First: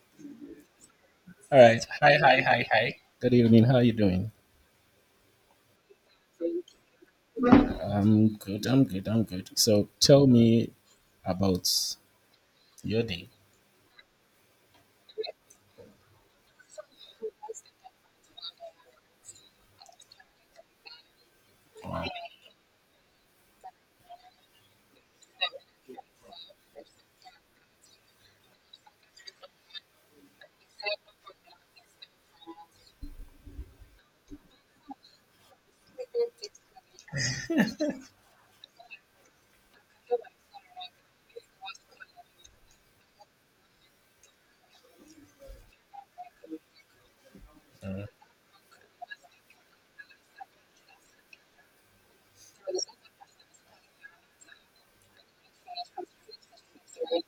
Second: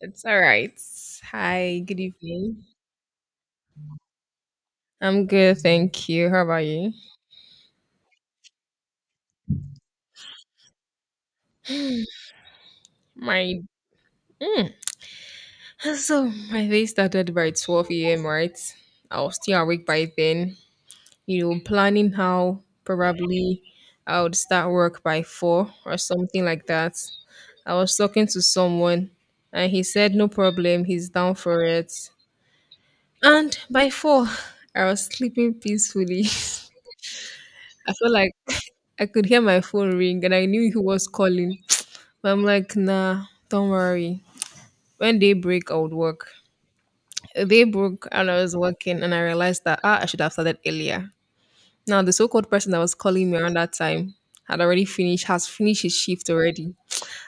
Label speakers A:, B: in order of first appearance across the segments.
A: It's all right.
B: All
A: Hi,
B: right.
A: good
B: Hi, hi,
A: evening.
B: hi, hi. Good evening. How are you doing?
A: I'm good, thank you. How about you?
B: I'm good. So tell me about your day.
A: My mm. So my day started by 12 a.m. Right, I was still awake by then.
B: Wow.
A: Planning how probably I would start work by 4 or something like that. I was talking to someone, and he said no problem, he's down for it. And by 4, I was sleeping peacefully. I felt like I could hear my phone ring and I knew he was calling. But I'm like, nah, don't worry. When they break, I would work. They
B: Uh,
A: broke and I was working and I realized that I should have started earlier. Now the so-called person that was calling me around that time had already finished, has finished his shift already.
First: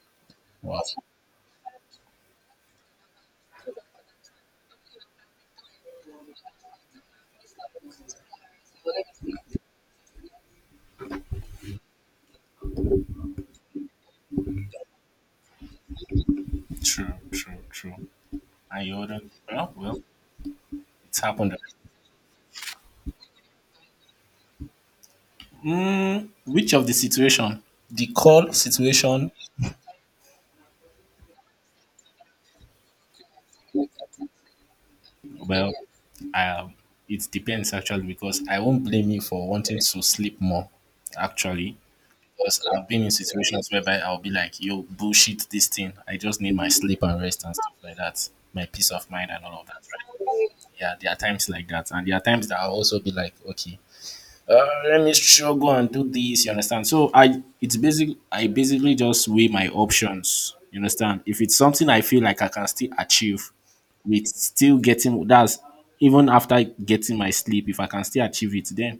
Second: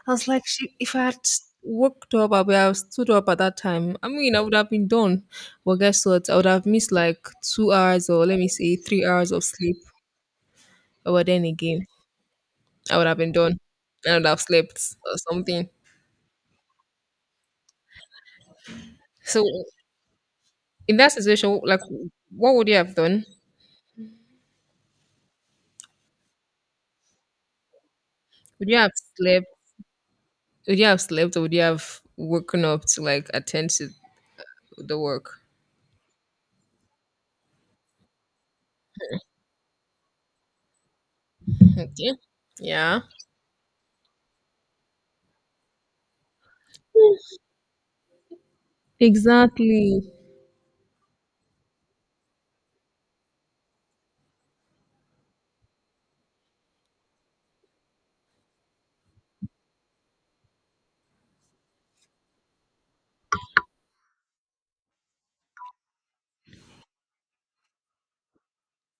A: I was like, "Shit,
B: wow.
A: if I had worked up, I would have stood up at that time. I mean, I would have been done. But guess what? I would have missed like 2 hours or let me say 3 hours of sleep. But then again, I would have been done. I would have slept or something.
B: True, true, true. And you wouldn't.
A: So
B: Well,
A: in that
B: it's happened.
A: situation, like what would you have done?
B: Which of the situation? The call
A: Would you have
B: situation?
A: slept? Would you have slept, or would you have woken up to like attend to the work?
B: Well, um, it depends actually because I won't blame you for wanting to sleep more actually.
A: Okay.
B: Because I've
A: Yeah.
B: been in situations whereby I'll be like, yo, bullshit this thing. I just need my sleep and rest and stuff like that. My peace of mind and all of that,
A: Exactly.
B: right? Yeah, there are times like that. And there are times that I'll also be like, okay, let me struggle and do this, you understand? So I it's basic. I basically just weigh my options. You understand? If it's something I feel like I can still achieve with still getting that's even after getting my sleep, if I can still achieve it, then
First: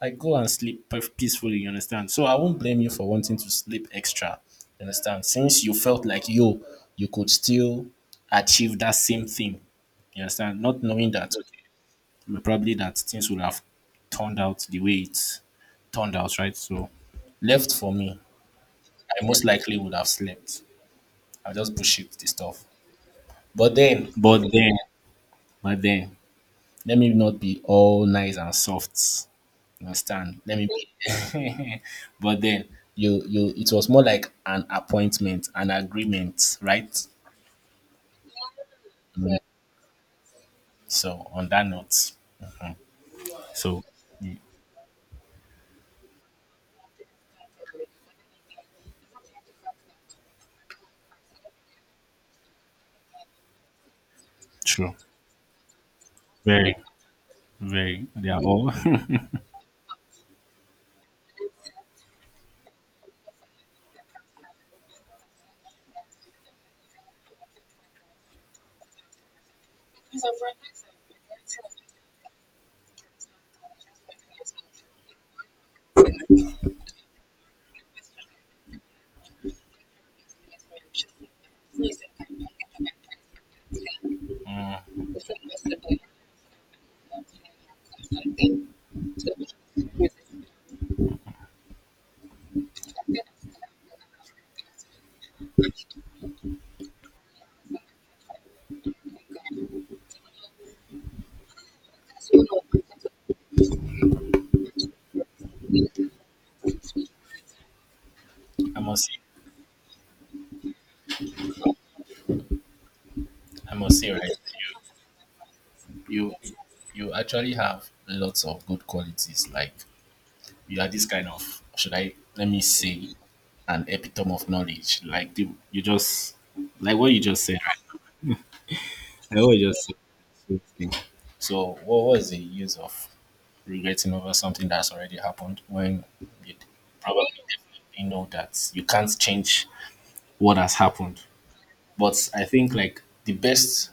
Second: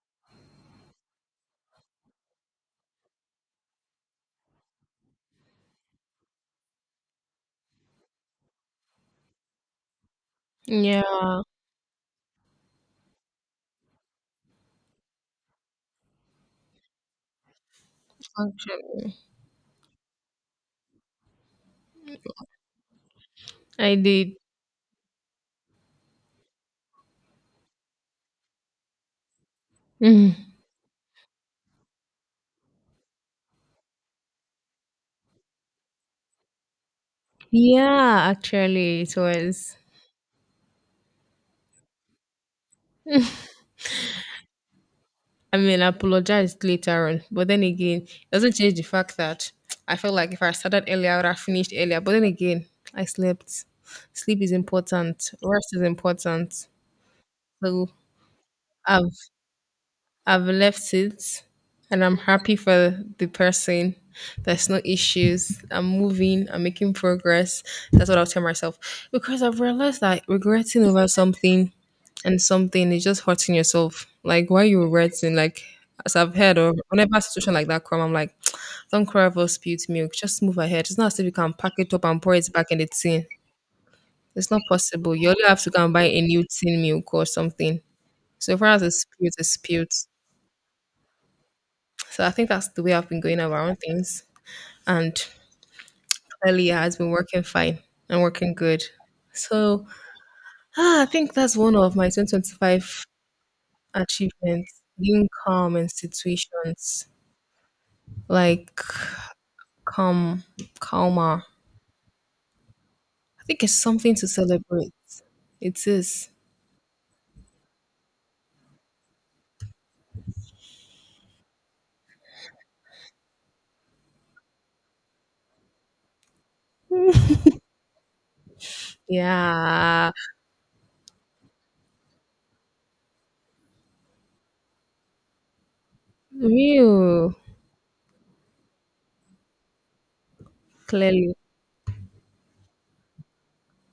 B: I go and sleep peacefully, you understand? So I won't blame you for wanting to sleep extra, you understand? Since you felt like yo, you could still achieve that same thing, you understand? Not knowing that
A: Yeah.
B: okay, probably that things would have turned out the way it turned out, right? So left for me,
A: Actually,
B: I most likely would have slept. I just bullshit the stuff. But
A: I
B: then,
A: did.
B: but then, but then, let me not be all nice and soft.
A: Mhm.
B: Understand? Let me play. But then you, it was more like an appointment, an agreement, right?
A: Yeah, actually, it
B: Mm.
A: was.
B: So on that note, so, mm,
A: I mean, I apologized later on, but then again, it doesn't change the fact that I felt like if I started earlier, I would have finished earlier. But then again, I slept. Sleep is
B: true,
A: important. Rest is important.
B: very,
A: So
B: very. They are all.
A: I've I've left it and I'm happy for the person. There's no issues. I'm moving. I'm making progress. That's what I'll tell myself. Because I've realized that regretting over something and something is just hurting yourself. Like, why are you regretting? Like, as I've heard, or whenever a situation like that come, I'm like, don't cry over spilled milk. Just move ahead. It's not as if you can pack it up and pour it back in the tin. It's not possible. You only have to go and buy a new tin milk or something. So far as it's spilled, it's spilled. So I think that's the way I've been going around things. And clearly it has been working fine and working good. So I think that's one of my 2025 achievements. Being calm in situations like
B: I must say,
A: calm, calmer. I think it's
B: I must say,
A: something
B: right?
A: to celebrate. It is.
B: You you actually have lots of good qualities. Like you are this kind of should I let me say an epitome of knowledge. Like the, you just like what you just said, right? Like what you just
A: Yeah.
B: said. Thing. So, what was the use of regretting over something that's already happened when you probably
A: Real.
B: definitely know that you can't change what has happened?
A: Clearly.
B: But I think, like, the best,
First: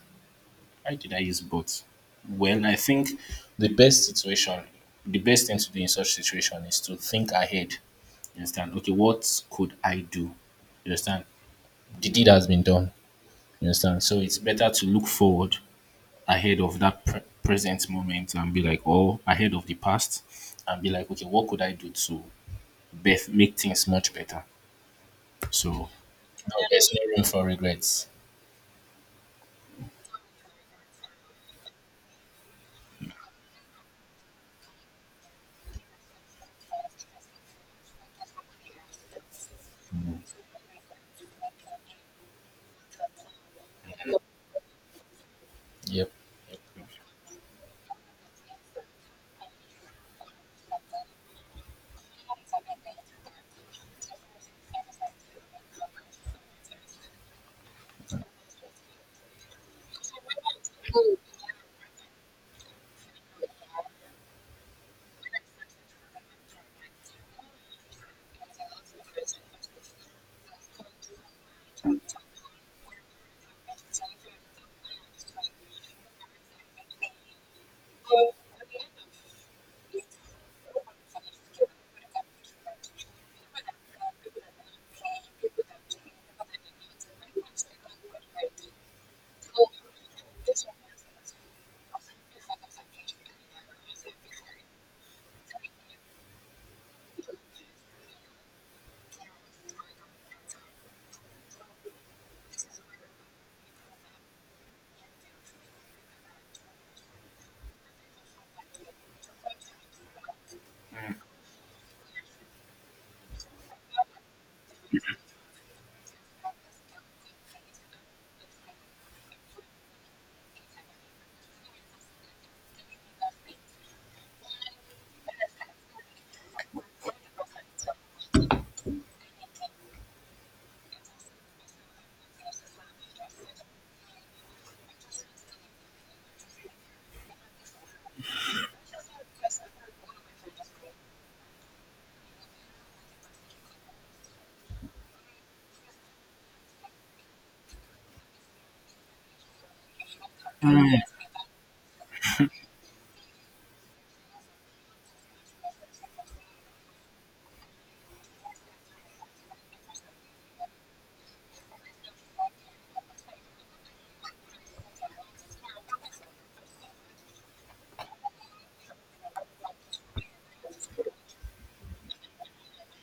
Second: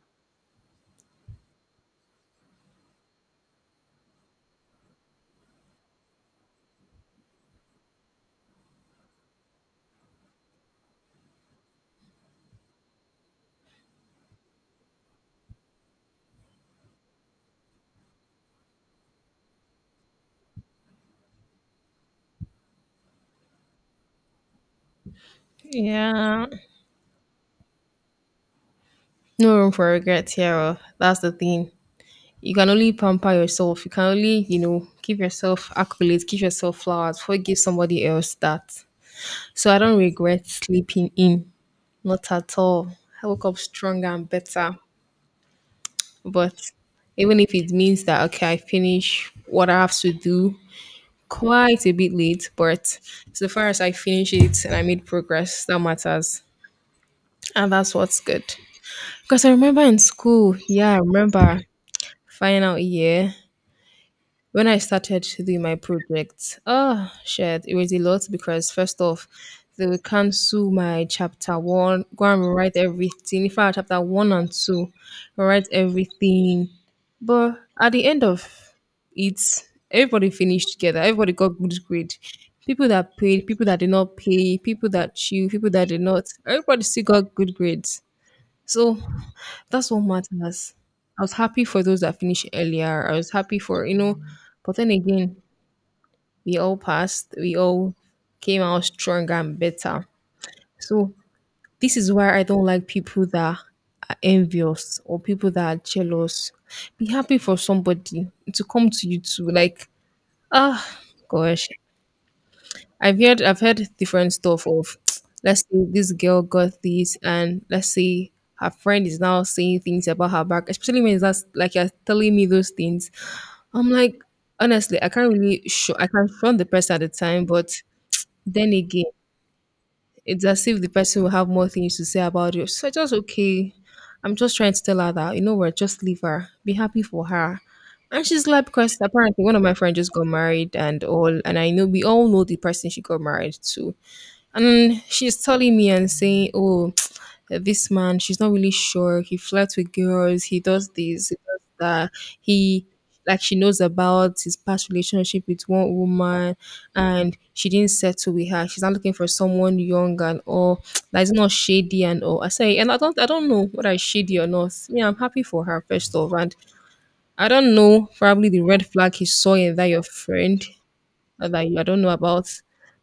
B: why did I use both? Well, I think the best situation, the best thing to do in such situation is to think ahead. You understand? Okay, what could I do? You understand? The deed has been done. You understand? So it's better to look forward ahead of that present moment and be like, oh, ahead of the past and be like, okay, what could I do to make things much better? So no,
A: Yeah.
B: there's no room for regrets.
A: No room for regret here. Oh, that's the thing. You can only pamper yourself. You can only, you know, give yourself accolades, give yourself flowers before you give somebody else that. So I don't regret sleeping in, not at all. I woke up stronger and better.
B: Yep.
A: But even if it means that okay, I finish what I have to do quite a bit late, but so far as I finish it and I made progress, that matters, and that's what's good. Because I remember in school, yeah, I remember final year when I started to do my project, oh shit, it was a lot because first off, they will cancel my chapter one, go and write everything. If I had chapter one and two, write everything. But at the end of it, everybody finished together, everybody got good grade. People that paid, people that did not pay, people that chew, people that did not, everybody still got good grades. So that's what matters. I was happy for those that finished earlier. I was happy for, you know, but then again, we all passed, we all came out stronger and better. So this is why I don't like people that are envious or people that are jealous. Be happy for somebody to come to you too. Like, ah, gosh, I've heard different stuff of. Let's say this girl got this, and let's say her friend is now saying things about her back, especially when that's like you're telling me those things. I'm like, honestly, I can't really show, I can't front the person at the time, but then again, it's as if the person will have more things to say about you. So I just okay, I'm just trying to tell her that you know what, just leave her, be happy for her. And she's like, because apparently one of my friends just got married and all, and I know we all know the person she got married to. And she's telling me and saying, oh, this man, she's not really sure. He flirts with girls, he does this, he does that. He like she knows about his past relationship with one woman, and she didn't settle with her. She's not looking for someone young and all, that is not shady and all. I say, and I don't know whether it's shady or not. Yeah, I'm happy for her first of all. And I don't know probably the red flag he saw in that your friend not that you- I don't know about,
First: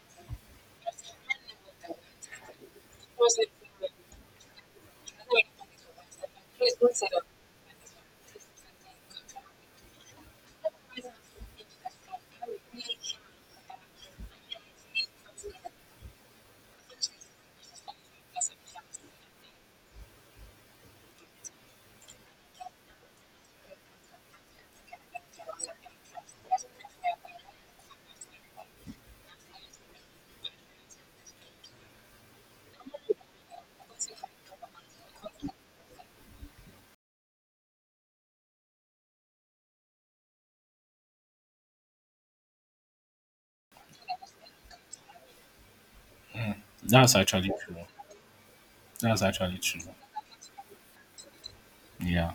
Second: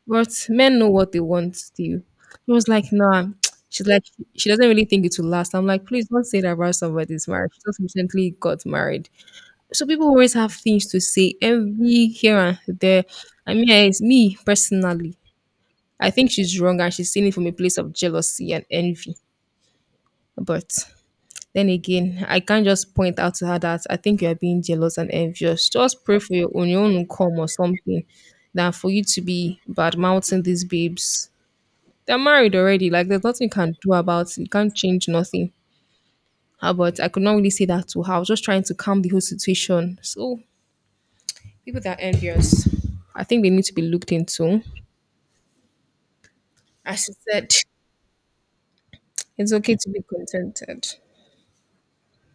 A: but men know what they want still. He was like, nah. She's like, she doesn't really think it will last. I'm like, please don't say that about somebody's marriage. She just recently got married. So people always have things to say every here and there. I mean, eh, it's me personally. I think she's wrong and she's saying it from a place of jealousy and envy. But then again, I can't just point out to her that I think you're being jealous and envious. Just pray for your own will come or something than for you to be bad mouthing these babes. They're married already. Like there's nothing you can do about it. You can't change nothing. Ah, but I could not really say that to her. I was just trying to calm the whole situation. So people that are envious, I think they need to be looked into. As she
B: That's actually
A: said,
B: true. That's
A: it's
B: actually
A: okay
B: true.
A: to be contented.
B: Yeah,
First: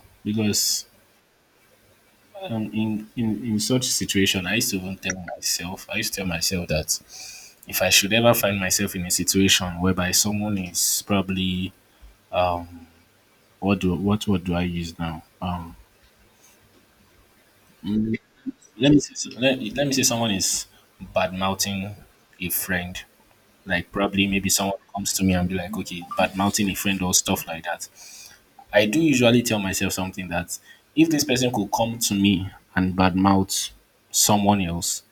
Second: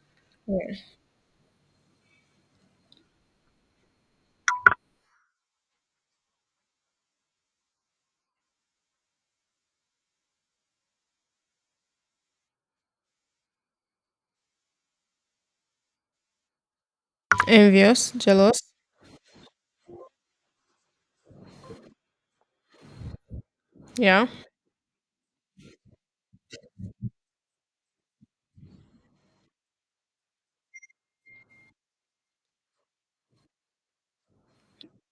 A: Yeah.
B: because in such situation, I used to even tell myself, I used to tell myself that if I should ever find myself in a situation whereby someone is probably what do I use now?
A: Envious, jealous.
B: Let me say, so, let me say someone is bad mouthing a friend. Like probably
A: Yeah.
B: maybe someone comes to me and be like, okay, bad mouthing a friend or stuff like that. I do usually tell myself something that if this person could come to me and bad mouth someone else,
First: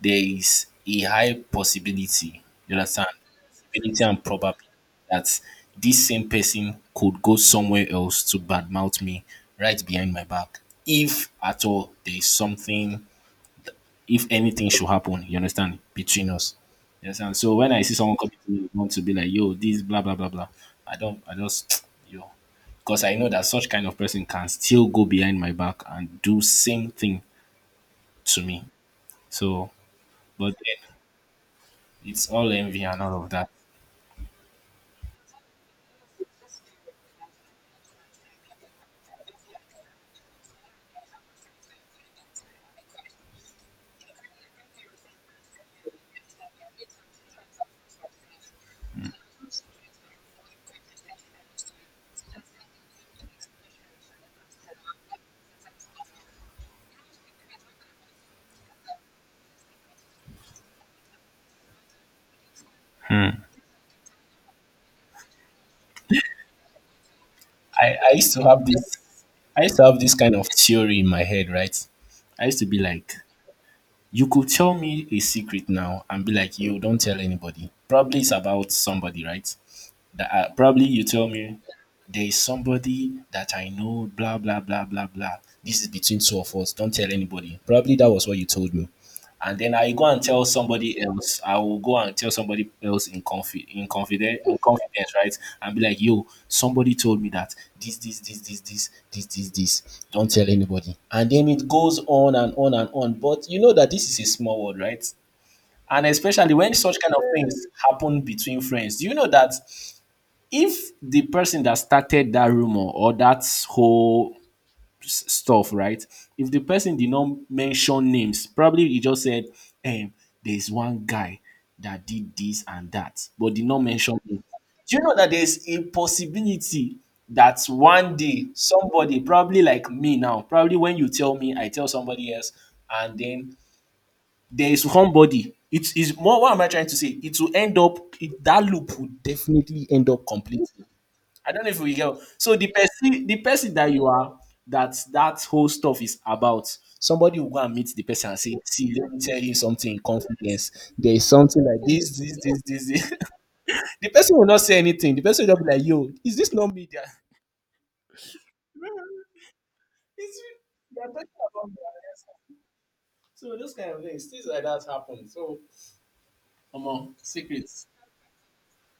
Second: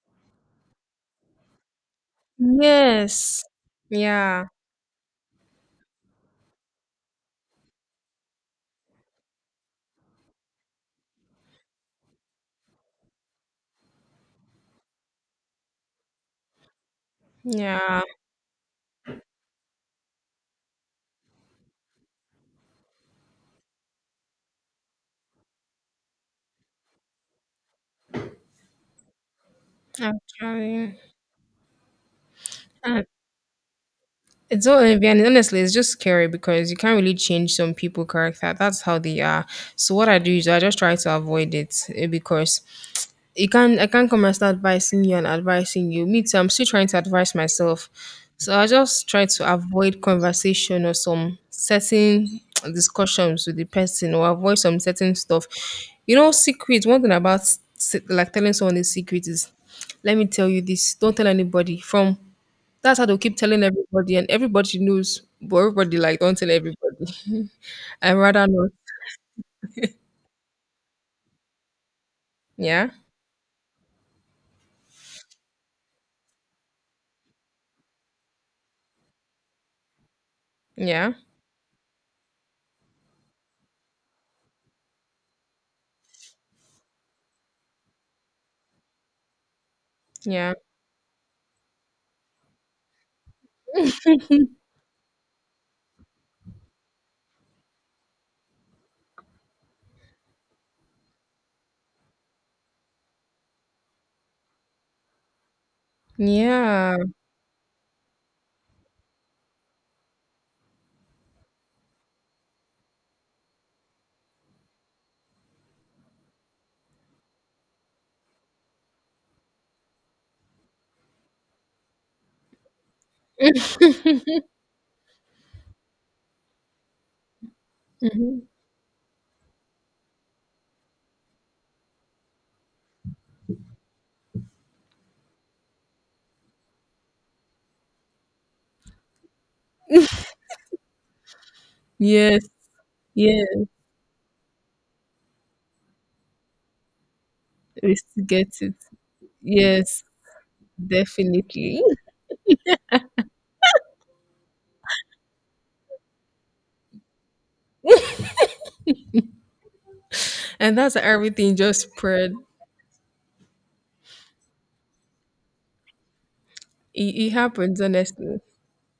B: there is a high possibility, you understand?
A: Yes.
B: Possibility and
A: Yeah.
B: probability that this same person could go somewhere else to badmouth me right behind my back. If at all there is something, if anything should happen, you understand, between us. You understand? So when I see
A: Yeah,
B: someone coming to me, with want to be like, yo, this blah blah blah blah. I don't I just yo. Because I know that such kind of person can still go behind my back and do same thing to me. So but then
A: actually,
B: it's all envy and
A: uh,
B: all of that.
A: it's all and honestly, it's just scary because you can't really change some people' character. That's how they are. So what I do is I just try to avoid it eh, because you can't. I can't come and start advising you and advising you. Me too. I'm still trying to advise myself. So I just try to avoid conversation or some certain discussions with the person or avoid some certain stuff. You know, secrets. One thing about like telling someone a secret is, let me tell you this. Don't tell anybody. From that's how they keep
B: Hmm.
A: telling everybody, and everybody knows, but everybody like don't tell everybody.
B: I, I
A: I
B: used to
A: rather
B: have
A: not.
B: this I used to have this kind of theory in my head, right? I used to be
A: Yeah,
B: like, you could tell me a secret now and be like, yo, don't tell anybody. Probably it's about somebody, right? That probably you
A: yeah,
B: tell me there is somebody that I know, blah blah blah blah blah. This is between two of us. Don't tell anybody. Probably that was what you told me. And then I go and tell
A: yeah,
B: somebody else. I will go and tell somebody else in confidence in confidence, right? And be like, yo, somebody told me that this, this, this, this, this, this, this, this. Don't tell anybody. And then it goes on and on and on. But you know that this is a small world, right? And especially when
A: yeah.
B: such kind of things happen between friends, do you know that if the person that started that rumor or that whole stuff, right? If the person did not mention names, probably he just said, um, there's one guy that did this and that, but did not mention him. Do you know that there's a possibility that one day
A: Mhm.
B: somebody, probably like me now, probably when you tell me, I tell somebody else, and then there is somebody. It is more. What am I trying to say? It will end up. That loop will definitely end up completely. I don't know if we go.
A: Yes,
B: So the person the
A: yes.
B: person that you are that that whole stuff is about. Somebody will go and meet
A: We
B: the
A: still
B: person and
A: get
B: say,
A: it.
B: "See, let me tell you something in
A: Yes,
B: confidence. There is something
A: definitely.
B: like this, this, this, this." The person will not say anything. The person will just be like, "Yo, is this not me?" There, it's me.
A: And that's
B: They
A: how
B: are talking
A: everything
B: about me.
A: just spread.
B: So those kind of things, things like that happen. So, come on,
A: It happens
B: secrets.
A: honestly.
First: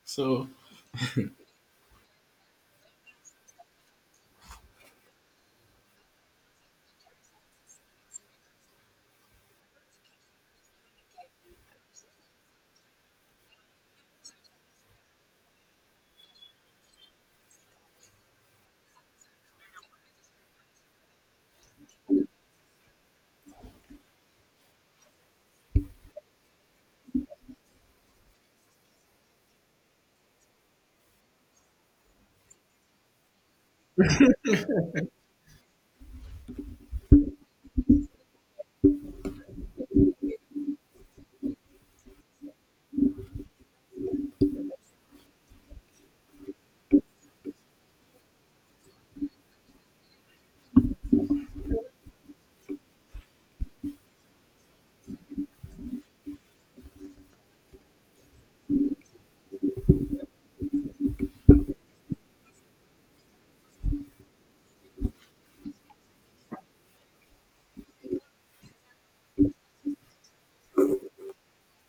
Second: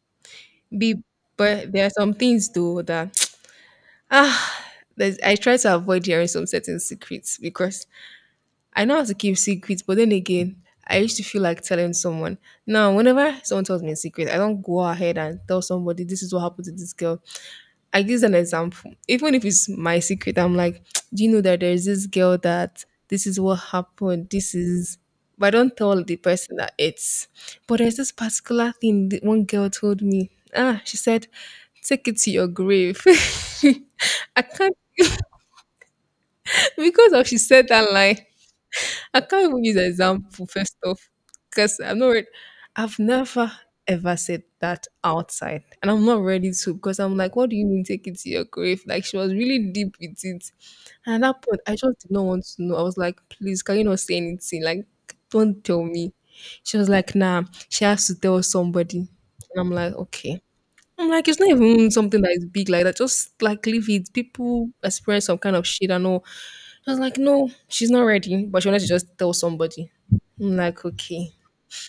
B: So,
A: Be but there are some things though that ah, I try to avoid hearing some certain secrets because I know how to keep secrets, but then again, I used to feel like telling someone. Now, whenever someone tells me a secret, I don't go ahead and tell somebody this is what happened to this girl. I give an example. Even if it's my secret, I'm like, do you know that there's this girl that this is what happened? This is but I don't tell the person that it's but there's this particular thing that one girl told me. Ah, she said, take it to your grave. I can't because of she said that line. I can't even use an example first off because I'm not. Ready. I've never ever said that outside, and I'm not ready to because I'm like, what do you mean take it to your grave? Like she was really deep with it, and at that point, I just did not want to know. I was like, please, can you not say anything? Like, don't tell me. She was like, nah, she has to tell somebody, and I'm like, okay. I'm like, it's not even something that is big like that. Just like leave it. People experience some kind of shit and all. I was like, no, she's not ready, but she wanted to just tell somebody. I'm like, okay,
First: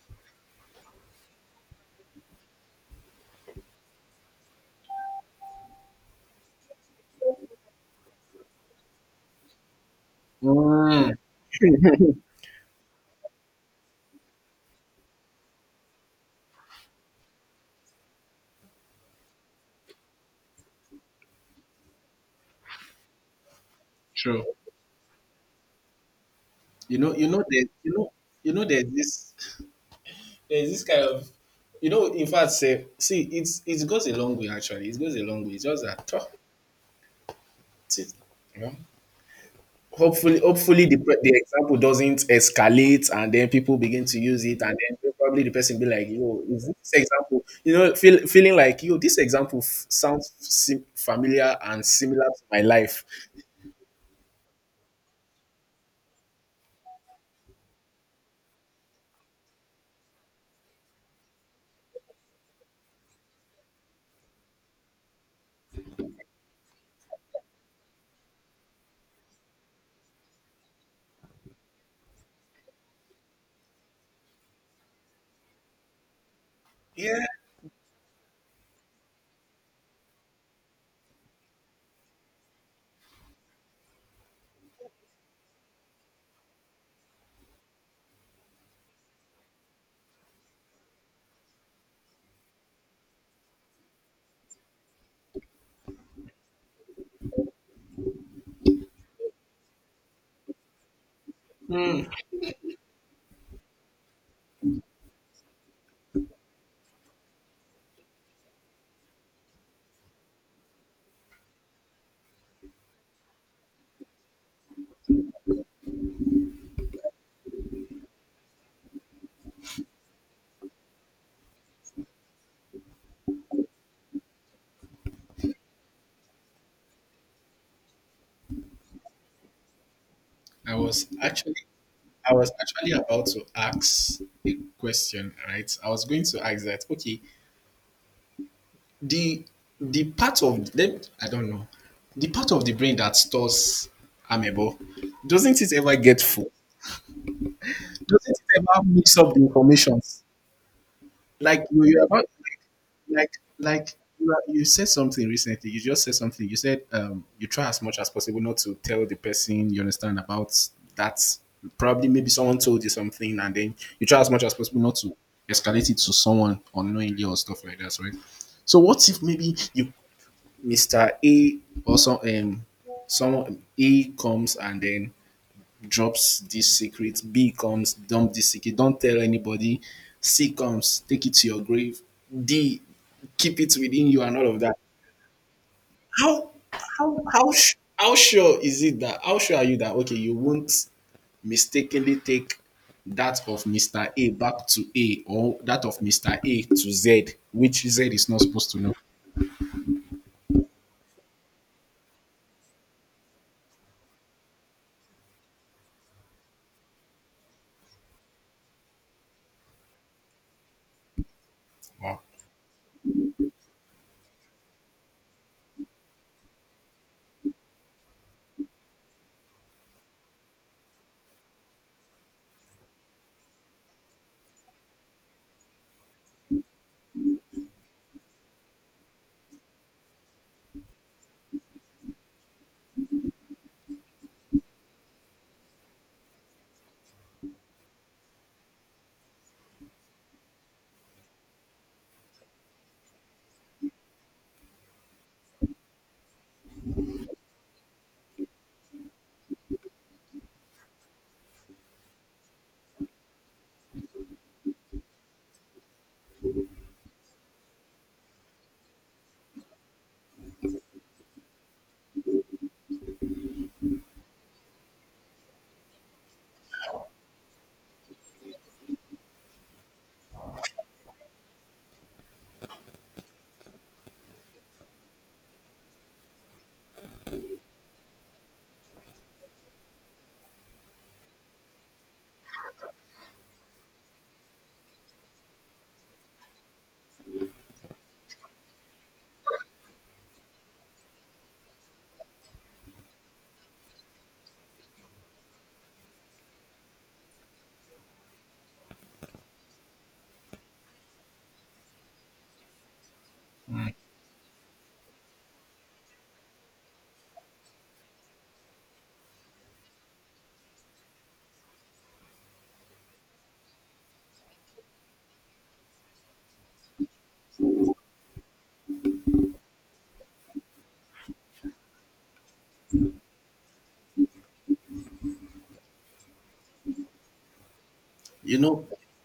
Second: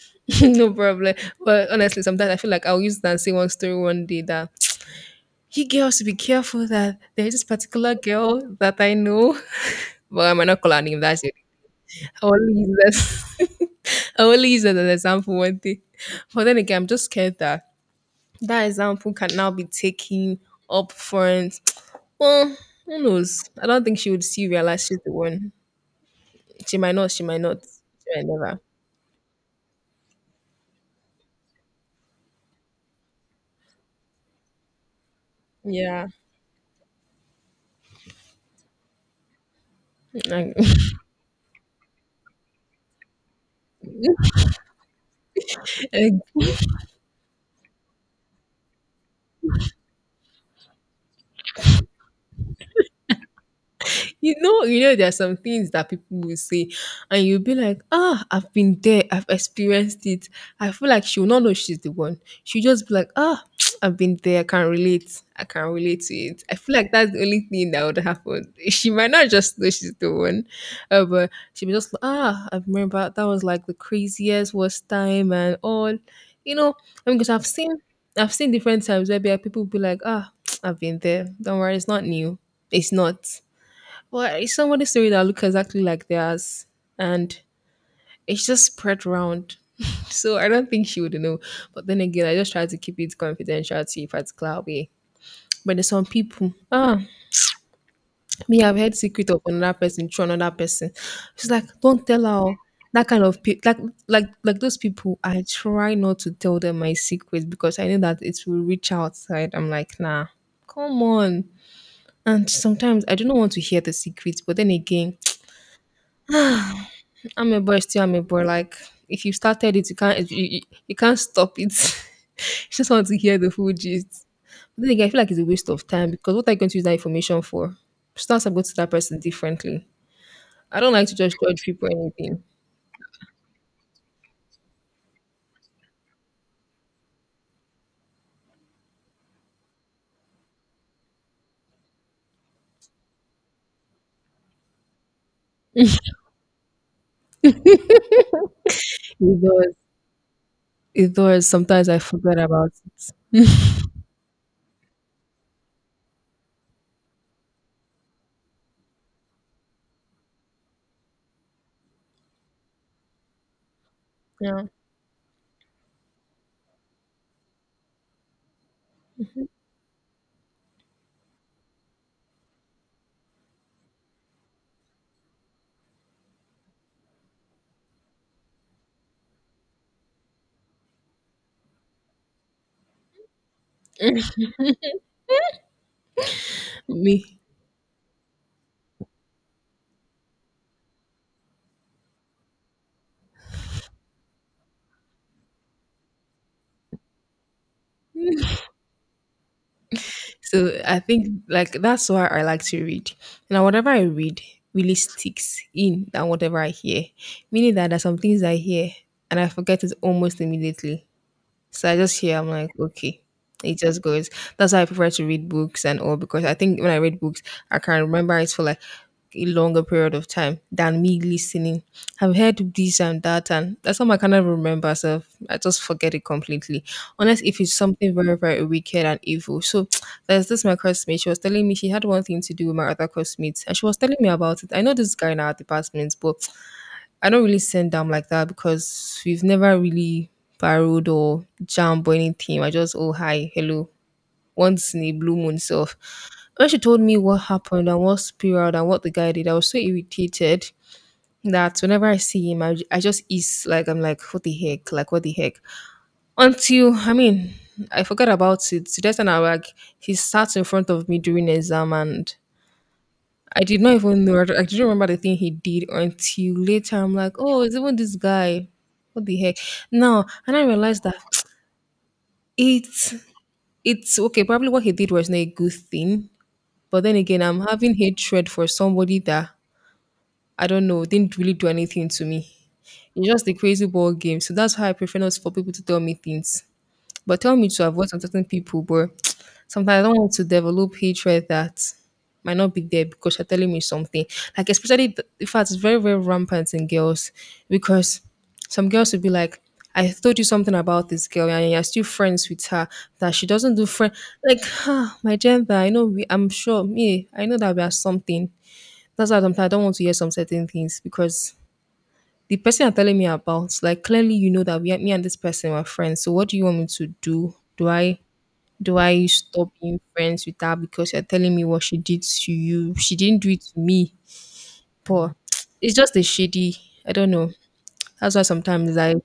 A: no problem. But honestly, sometimes I feel like I'll use that and say one story one day that you girls should be careful that there's this particular girl that I know, but I might not call her name.
B: mm,
A: That's it. I will use that. I will use that as an example one day. But then again, I'm just scared that that example can now be taken up front. Well, who knows? I don't think she would
B: true.
A: see realize she's the one. She might not, she
B: You know
A: might not.
B: that
A: She might
B: you
A: never.
B: know there's this kind of you know in fact say see it's it goes a long way actually, it goes a long way, it's just that
A: Yeah.
B: tough, you know, hopefully,
A: Like,
B: hopefully the, the example doesn't escalate and then people begin to use it and then probably the person be like yo, is this example you know, feeling like yo this example sounds familiar and similar to my life.
A: there are some things that people will say, and you'll be like, ah, I've been there, I've experienced it. I feel like she will not know she's the one. She'll just be like, ah, I've been there, I can relate. I can relate to it. I feel like that's the only thing that would happen. She might not just know she's the one, but she'll be just like, ah, I remember that was like the craziest, worst time, and all. You know, I mean,
B: Yeah,
A: because I've seen different times where people be like, ah, I've been there. Don't worry, it's not new. It's not. Well, it's somebody story that look exactly like theirs, and it's just spread around. So I don't think she would know. But then again, I just try to keep it confidential to if it's cloud way. But there's some people. Ah, me, I've heard secret of another person through another person. She's like, don't tell her. Oh." That kind of people, like those people, I try not to tell them my secrets because I know that it will reach outside. I'm like, nah, come on. And sometimes I do not want to hear the secrets, but then again, I'm Amebo is still I'm a boy. Like if you started it, you can't stop it. You just want to hear the full gist. But then again, I feel like it's a waste of time because what are you going to use that information for? Start go to that person differently.
B: i
A: I don't
B: was
A: like to just
B: actually
A: judge people or
B: I
A: anything.
B: was actually about to ask a question, right? I was going to ask that okay, the the part of them I don't know, the part of the brain that stores amebo, doesn't it ever get full? Doesn't it ever mix up the
A: It does.
B: informations?
A: It does.
B: Like you
A: Sometimes I
B: you about
A: forget about it.
B: like like you, are, you said something recently. You just said something. You said you try as much as possible not to tell the person, you understand, about that. Probably maybe someone told you something and then you try as much as
A: Yeah.
B: possible not to escalate it to someone unknowingly or stuff like that, right? So what if maybe you Mr. A or some someone A comes and then drops this secret. B comes, dump this secret. Don't tell anybody. C comes, take it to your grave. D, keep it within you and all of that. How how
A: Me.
B: how sh- how sure is it that how sure are you that okay you won't mistakenly take that of Mr. A back to A or that of Mr. A to Z, which Z is not supposed to know.
A: So I think like that's why I like to read. Now whatever I read really sticks in than whatever I hear. Meaning that there's some things I hear and I forget it almost immediately. So I just
B: Wow.
A: hear, I'm like, okay, it just goes. That's why I prefer to read books and all because I think when I read books, I can remember it for like a longer period of time than me listening. I've heard this and that, and that's how I cannot remember. So I just forget it completely, unless if it's something very, very wicked and evil. So there's this my classmate. She was telling me she had one thing to do with my other classmates, and she was telling me about it. I know this guy in our department, but I don't really send them like that because we've never really borrowed or jammed or anything. I just, oh, hi, hello. Once in a blue moon self. When she told me what happened and what spiraled and what the guy did, I was so irritated that whenever I see him, I just is like, I'm like, what the heck? Like, what the heck? Until, I mean, I forgot about it. Today, and I like, he sat in front of me during exam and I did not even know. I didn't remember the thing he did until later. I'm like, oh, it's even this guy. What the heck? No, and I realized that it's it's okay. Probably what he did was not a good thing. But then again, I'm having hatred for somebody that I don't know didn't really do anything to me. It's just a crazy ball game. So that's why I prefer not for people to tell me things. But tell me to avoid some certain people, but sometimes I don't want to develop hatred that might not be there because you're telling me something. Like especially in fact it's very, very rampant in girls because some girls will be like, I told you something about this girl and you're still friends with her that she doesn't do friend like ah, my gender, I know we I'm sure me, I know that we are something. That's why sometimes I don't want to hear some certain things because the person you're telling me about, like clearly you know that me and this person were friends. So what do you want me to do? Do I stop being friends with her because you're telling me what she did to you? She didn't do it to me. But it's just a shady. I don't know. That's why
B: You know,
A: sometimes I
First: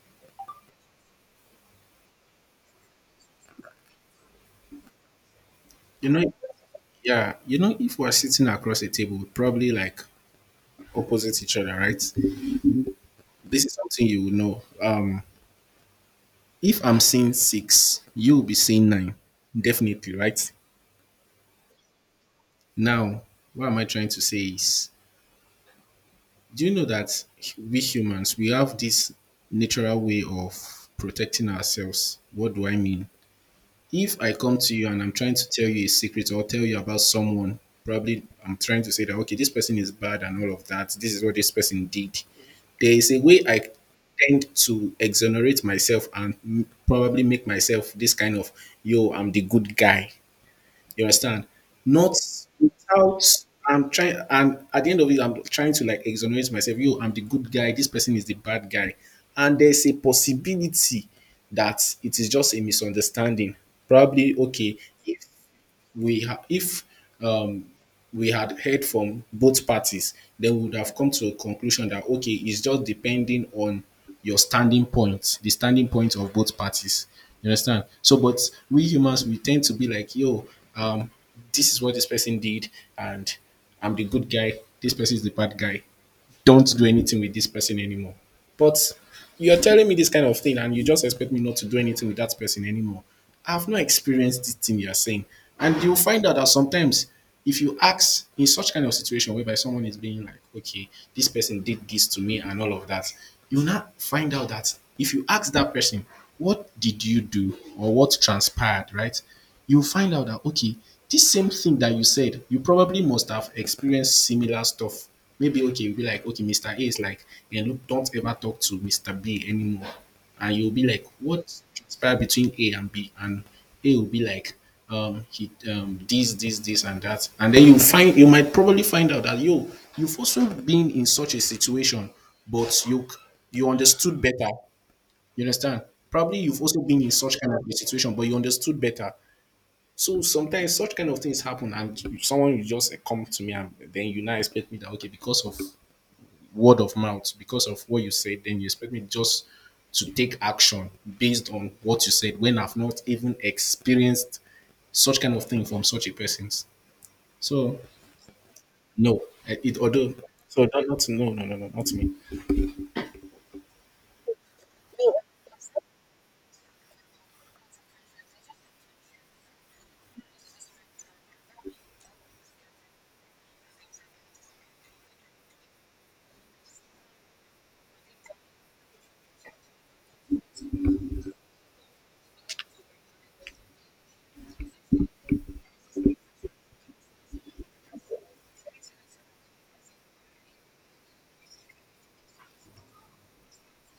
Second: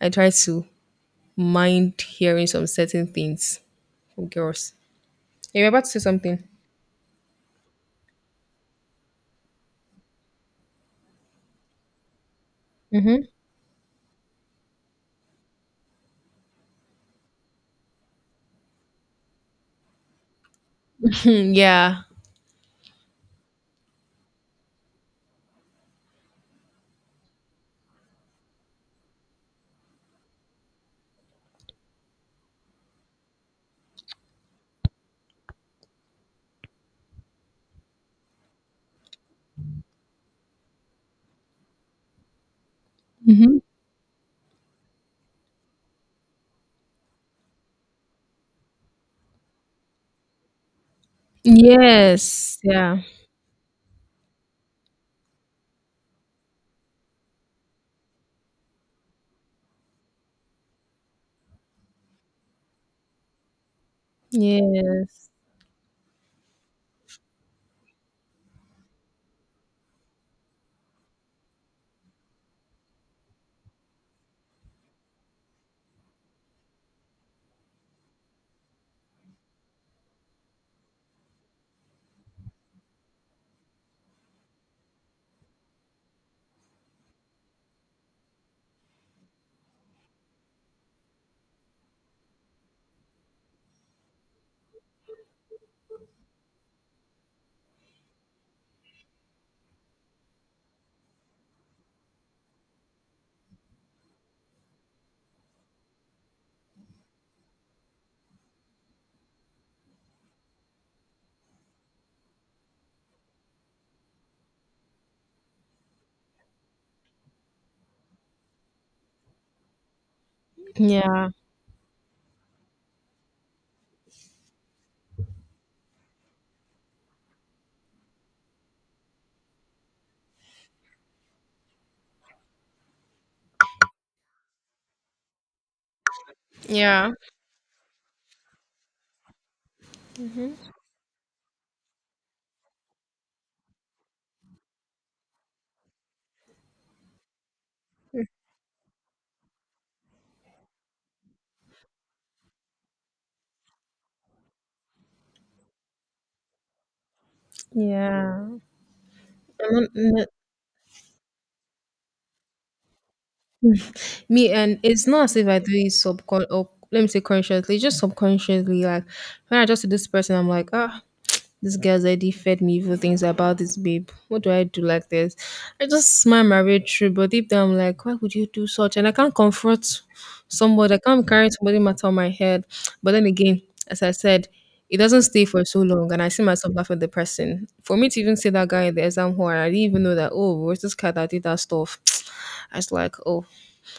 A: I try to mind hearing some certain things from girls. You're about to say
B: you know
A: something.
B: Yeah, you know, if we're sitting across a table, probably like opposite each other, right?
A: Mm-hmm.
B: This is something you will know. If I'm seeing six, you'll be seeing nine, definitely, right?
A: Yeah.
B: Now, what am I trying to say is, do you know that we humans we have this natural way of protecting ourselves? What do I mean? If I come to you and I'm trying to tell you a secret or tell you about someone, probably I'm trying to say that, okay, this person is bad and all of that. This is what this person did. There is a way
A: Mm-hmm.
B: I tend to exonerate myself and probably make myself this kind of, yo, I'm the good guy. You understand? Not
A: Yes. Yeah.
B: without I'm trying and at the end of it, I'm trying to like exonerate myself. You, I'm the good guy, this person is the bad guy. And there's a possibility that it is just a misunderstanding. Probably okay, if
A: Yes.
B: if um, we had heard from both parties, then we would have come to a conclusion that okay, it's just depending on your standing point, the standing point of both parties. You understand? So, but we humans we tend to be like, yo, um, this is what this person did, and I'm the good guy. This person is the bad guy, don't do anything with this person anymore. But you're telling me this kind of thing and you just expect me not to do anything with that person anymore. I've not experienced this thing you're saying. And you'll find out that sometimes if you ask in such kind of situation whereby someone is being like, okay, this person did this to me and all of that, you now find out that if you ask that person, what did you do or what transpired, right? You'll find out that okay, this same thing that you said, you probably must have experienced similar stuff. Maybe okay, you'll be like, okay, Mr. A is like, yeah, look, don't ever talk to Mr. B anymore. And you'll be like,
A: Yeah.
B: what transpired between A and B? And A will be like, he this, this, this, and that. And then you find you might probably find out that yo, you've also been in such a situation, but you understood better. You understand? Probably you've also been in
A: Yeah.
B: such kind of a situation, but you understood better. So sometimes such kind of things happen, and you- someone will just eh, come to me, and then you now expect me that okay, because of word of mouth, because of what you said, then you expect me just to take action based on what you said when I've not even experienced such kind of thing from such a person. So
A: Yeah.
B: no, eh, it
A: And
B: although
A: then-
B: so not, not no no no no not me.
A: me and it's not as if I do it subcon or let me say consciously, just subconsciously. Like when I just see this person, I'm like, ah, this girl's already fed me evil things about this babe. What do I do like this? I just smile my way through, but deep down I'm like, why would you do such? And I can't confront somebody, I can't carry somebody matter on my head. But then again, as I said, it doesn't stay for so long, and I see myself laughing at the person. For me to even see that guy in the exam hall, I didn't even know that, oh, where's this guy that did that stuff? I was like, oh,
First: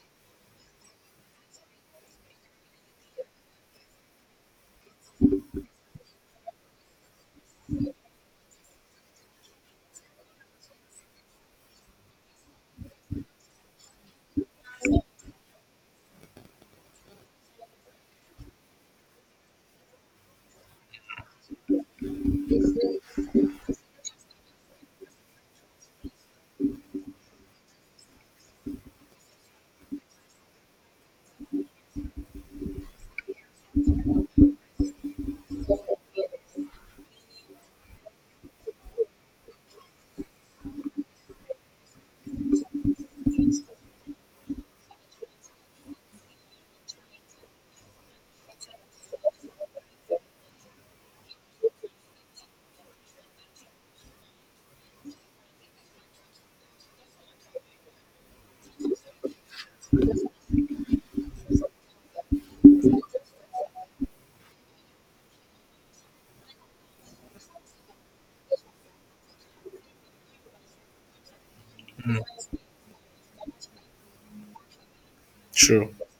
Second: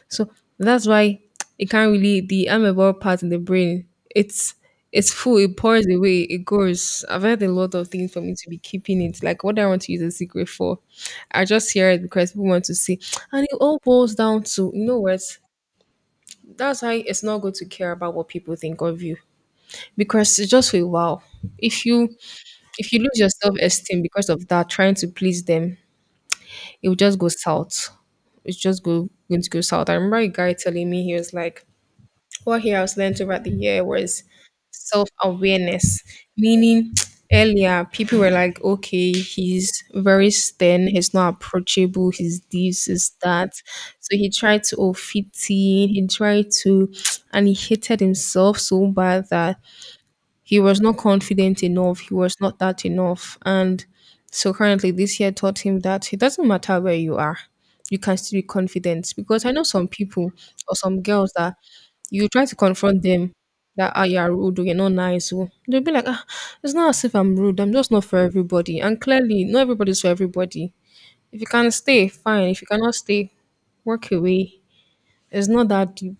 A: so that's why it can't really the amoeba part in the brain. It's full. It pours away. It goes. I've had a lot of things for me to be keeping it. Like what do I want to use a secret for. I just hear it because people want to see, and it all boils down to you know what. That's why it's not good to care about what people think of you because it's just for a while. If you if you lose your self esteem because of that, trying to please them, it will just go south. It's just going to go south. I remember a guy telling me he was like, what here I was learned over the year was self awareness, meaning earlier people were like, okay, he's very stern, he's not approachable, he's this, he's that. So he tried to oh, fit in, he tried to, and he hated himself so bad that he was not confident enough, he was not that enough. And so currently, this year taught him that it doesn't matter where you are, you can still be confident. Because I know some people or some girls that you try to confront them that ah, you're rude or you're not nice. Or, they'll be like, ah, it's not as if I'm rude. I'm just not for everybody. And clearly, not everybody's for everybody. If you can stay, fine. If you cannot stay, work away. It's not
B: True,
A: that deep.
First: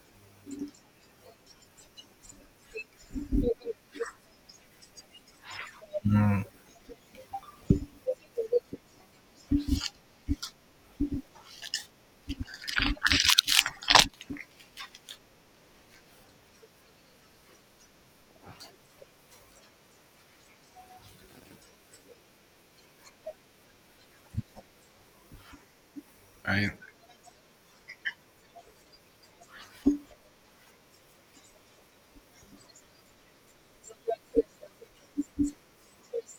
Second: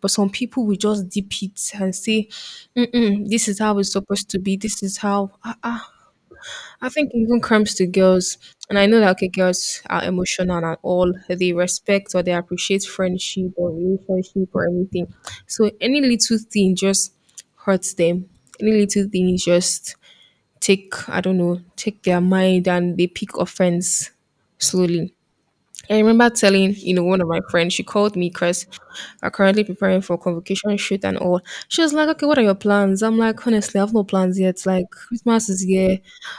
A: But some people will just dip it and say, mm-mm, this is how it's supposed to be. This is how. I think even comes to girls, and I know that okay, girls are emotional and all. They respect or they appreciate friendship or relationship or anything. So any little thing just hurts them. Any little thing just take I don't know, take their mind and they pick offense slowly. I remember
B: I
A: telling, you know, one of my friends, she called me because I'm currently preparing for convocation shoot and all. She was like, okay, what are your plans? I'm like, honestly, I have no plans yet. Like, Christmas is here.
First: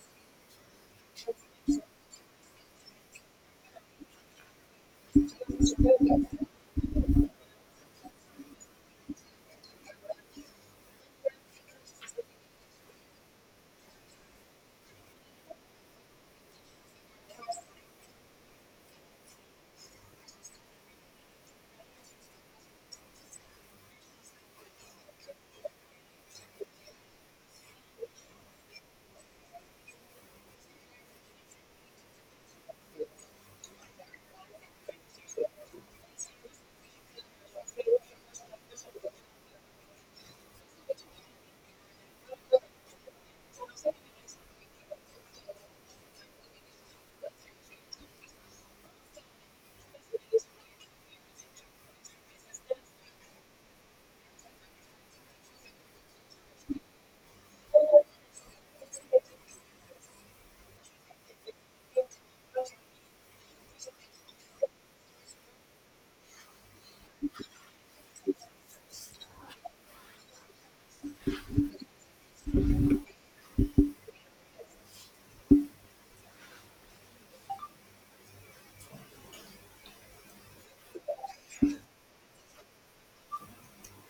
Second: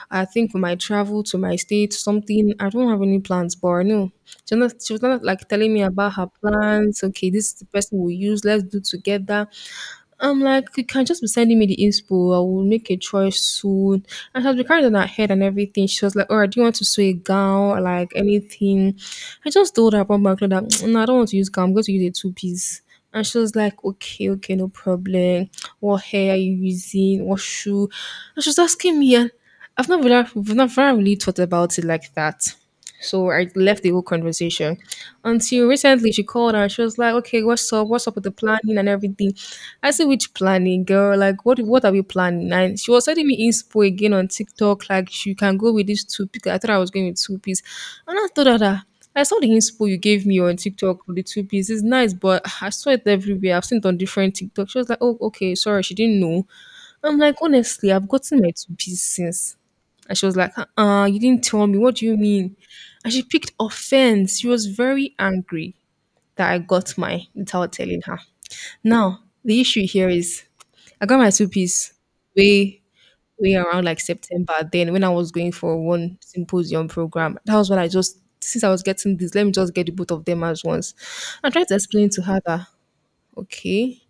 A: I think we might travel to my state, something. I don't have any plans, but no. She was not like telling me about her plans. Okay, this is the person we'll use. Let's do together. I'm like, you can just be sending me the inspo. I will make a choice soon. And she was be carrying it on her head and everything. She was like, all right, do you want to sew a gown or like anything? I just told her about my clothes that no, I don't want to use gown. I'm going to use a two piece. And she was like, okay, okay, no problem. What hair are you using? What shoe? And she was asking me, and I've not really thought about it like that. So I left the whole conversation until recently she called and she was like, okay, what's up? What's up with the planning and everything? I said, which planning, girl? Like, what are we planning? And she was sending me inspo again on TikTok, like, she can go with this two piece. I thought I was going with two piece. And I thought that, ah, I saw the inspo you gave me on TikTok with the two piece. It's nice, but I saw it everywhere. I've seen it on different TikTok. She was like, oh, okay, sorry, she didn't know. I'm like, honestly, I've gotten my two-piece since. And she was like, you didn't tell me. What do you mean? And she picked offense. She was very angry that I got mine without telling her. Now, the issue here is I got my two-piece way, way around like September. Then when I was going for one symposium program, that was when I just since I was getting this, let me just get the both of them as once. I tried to explain to her that okay,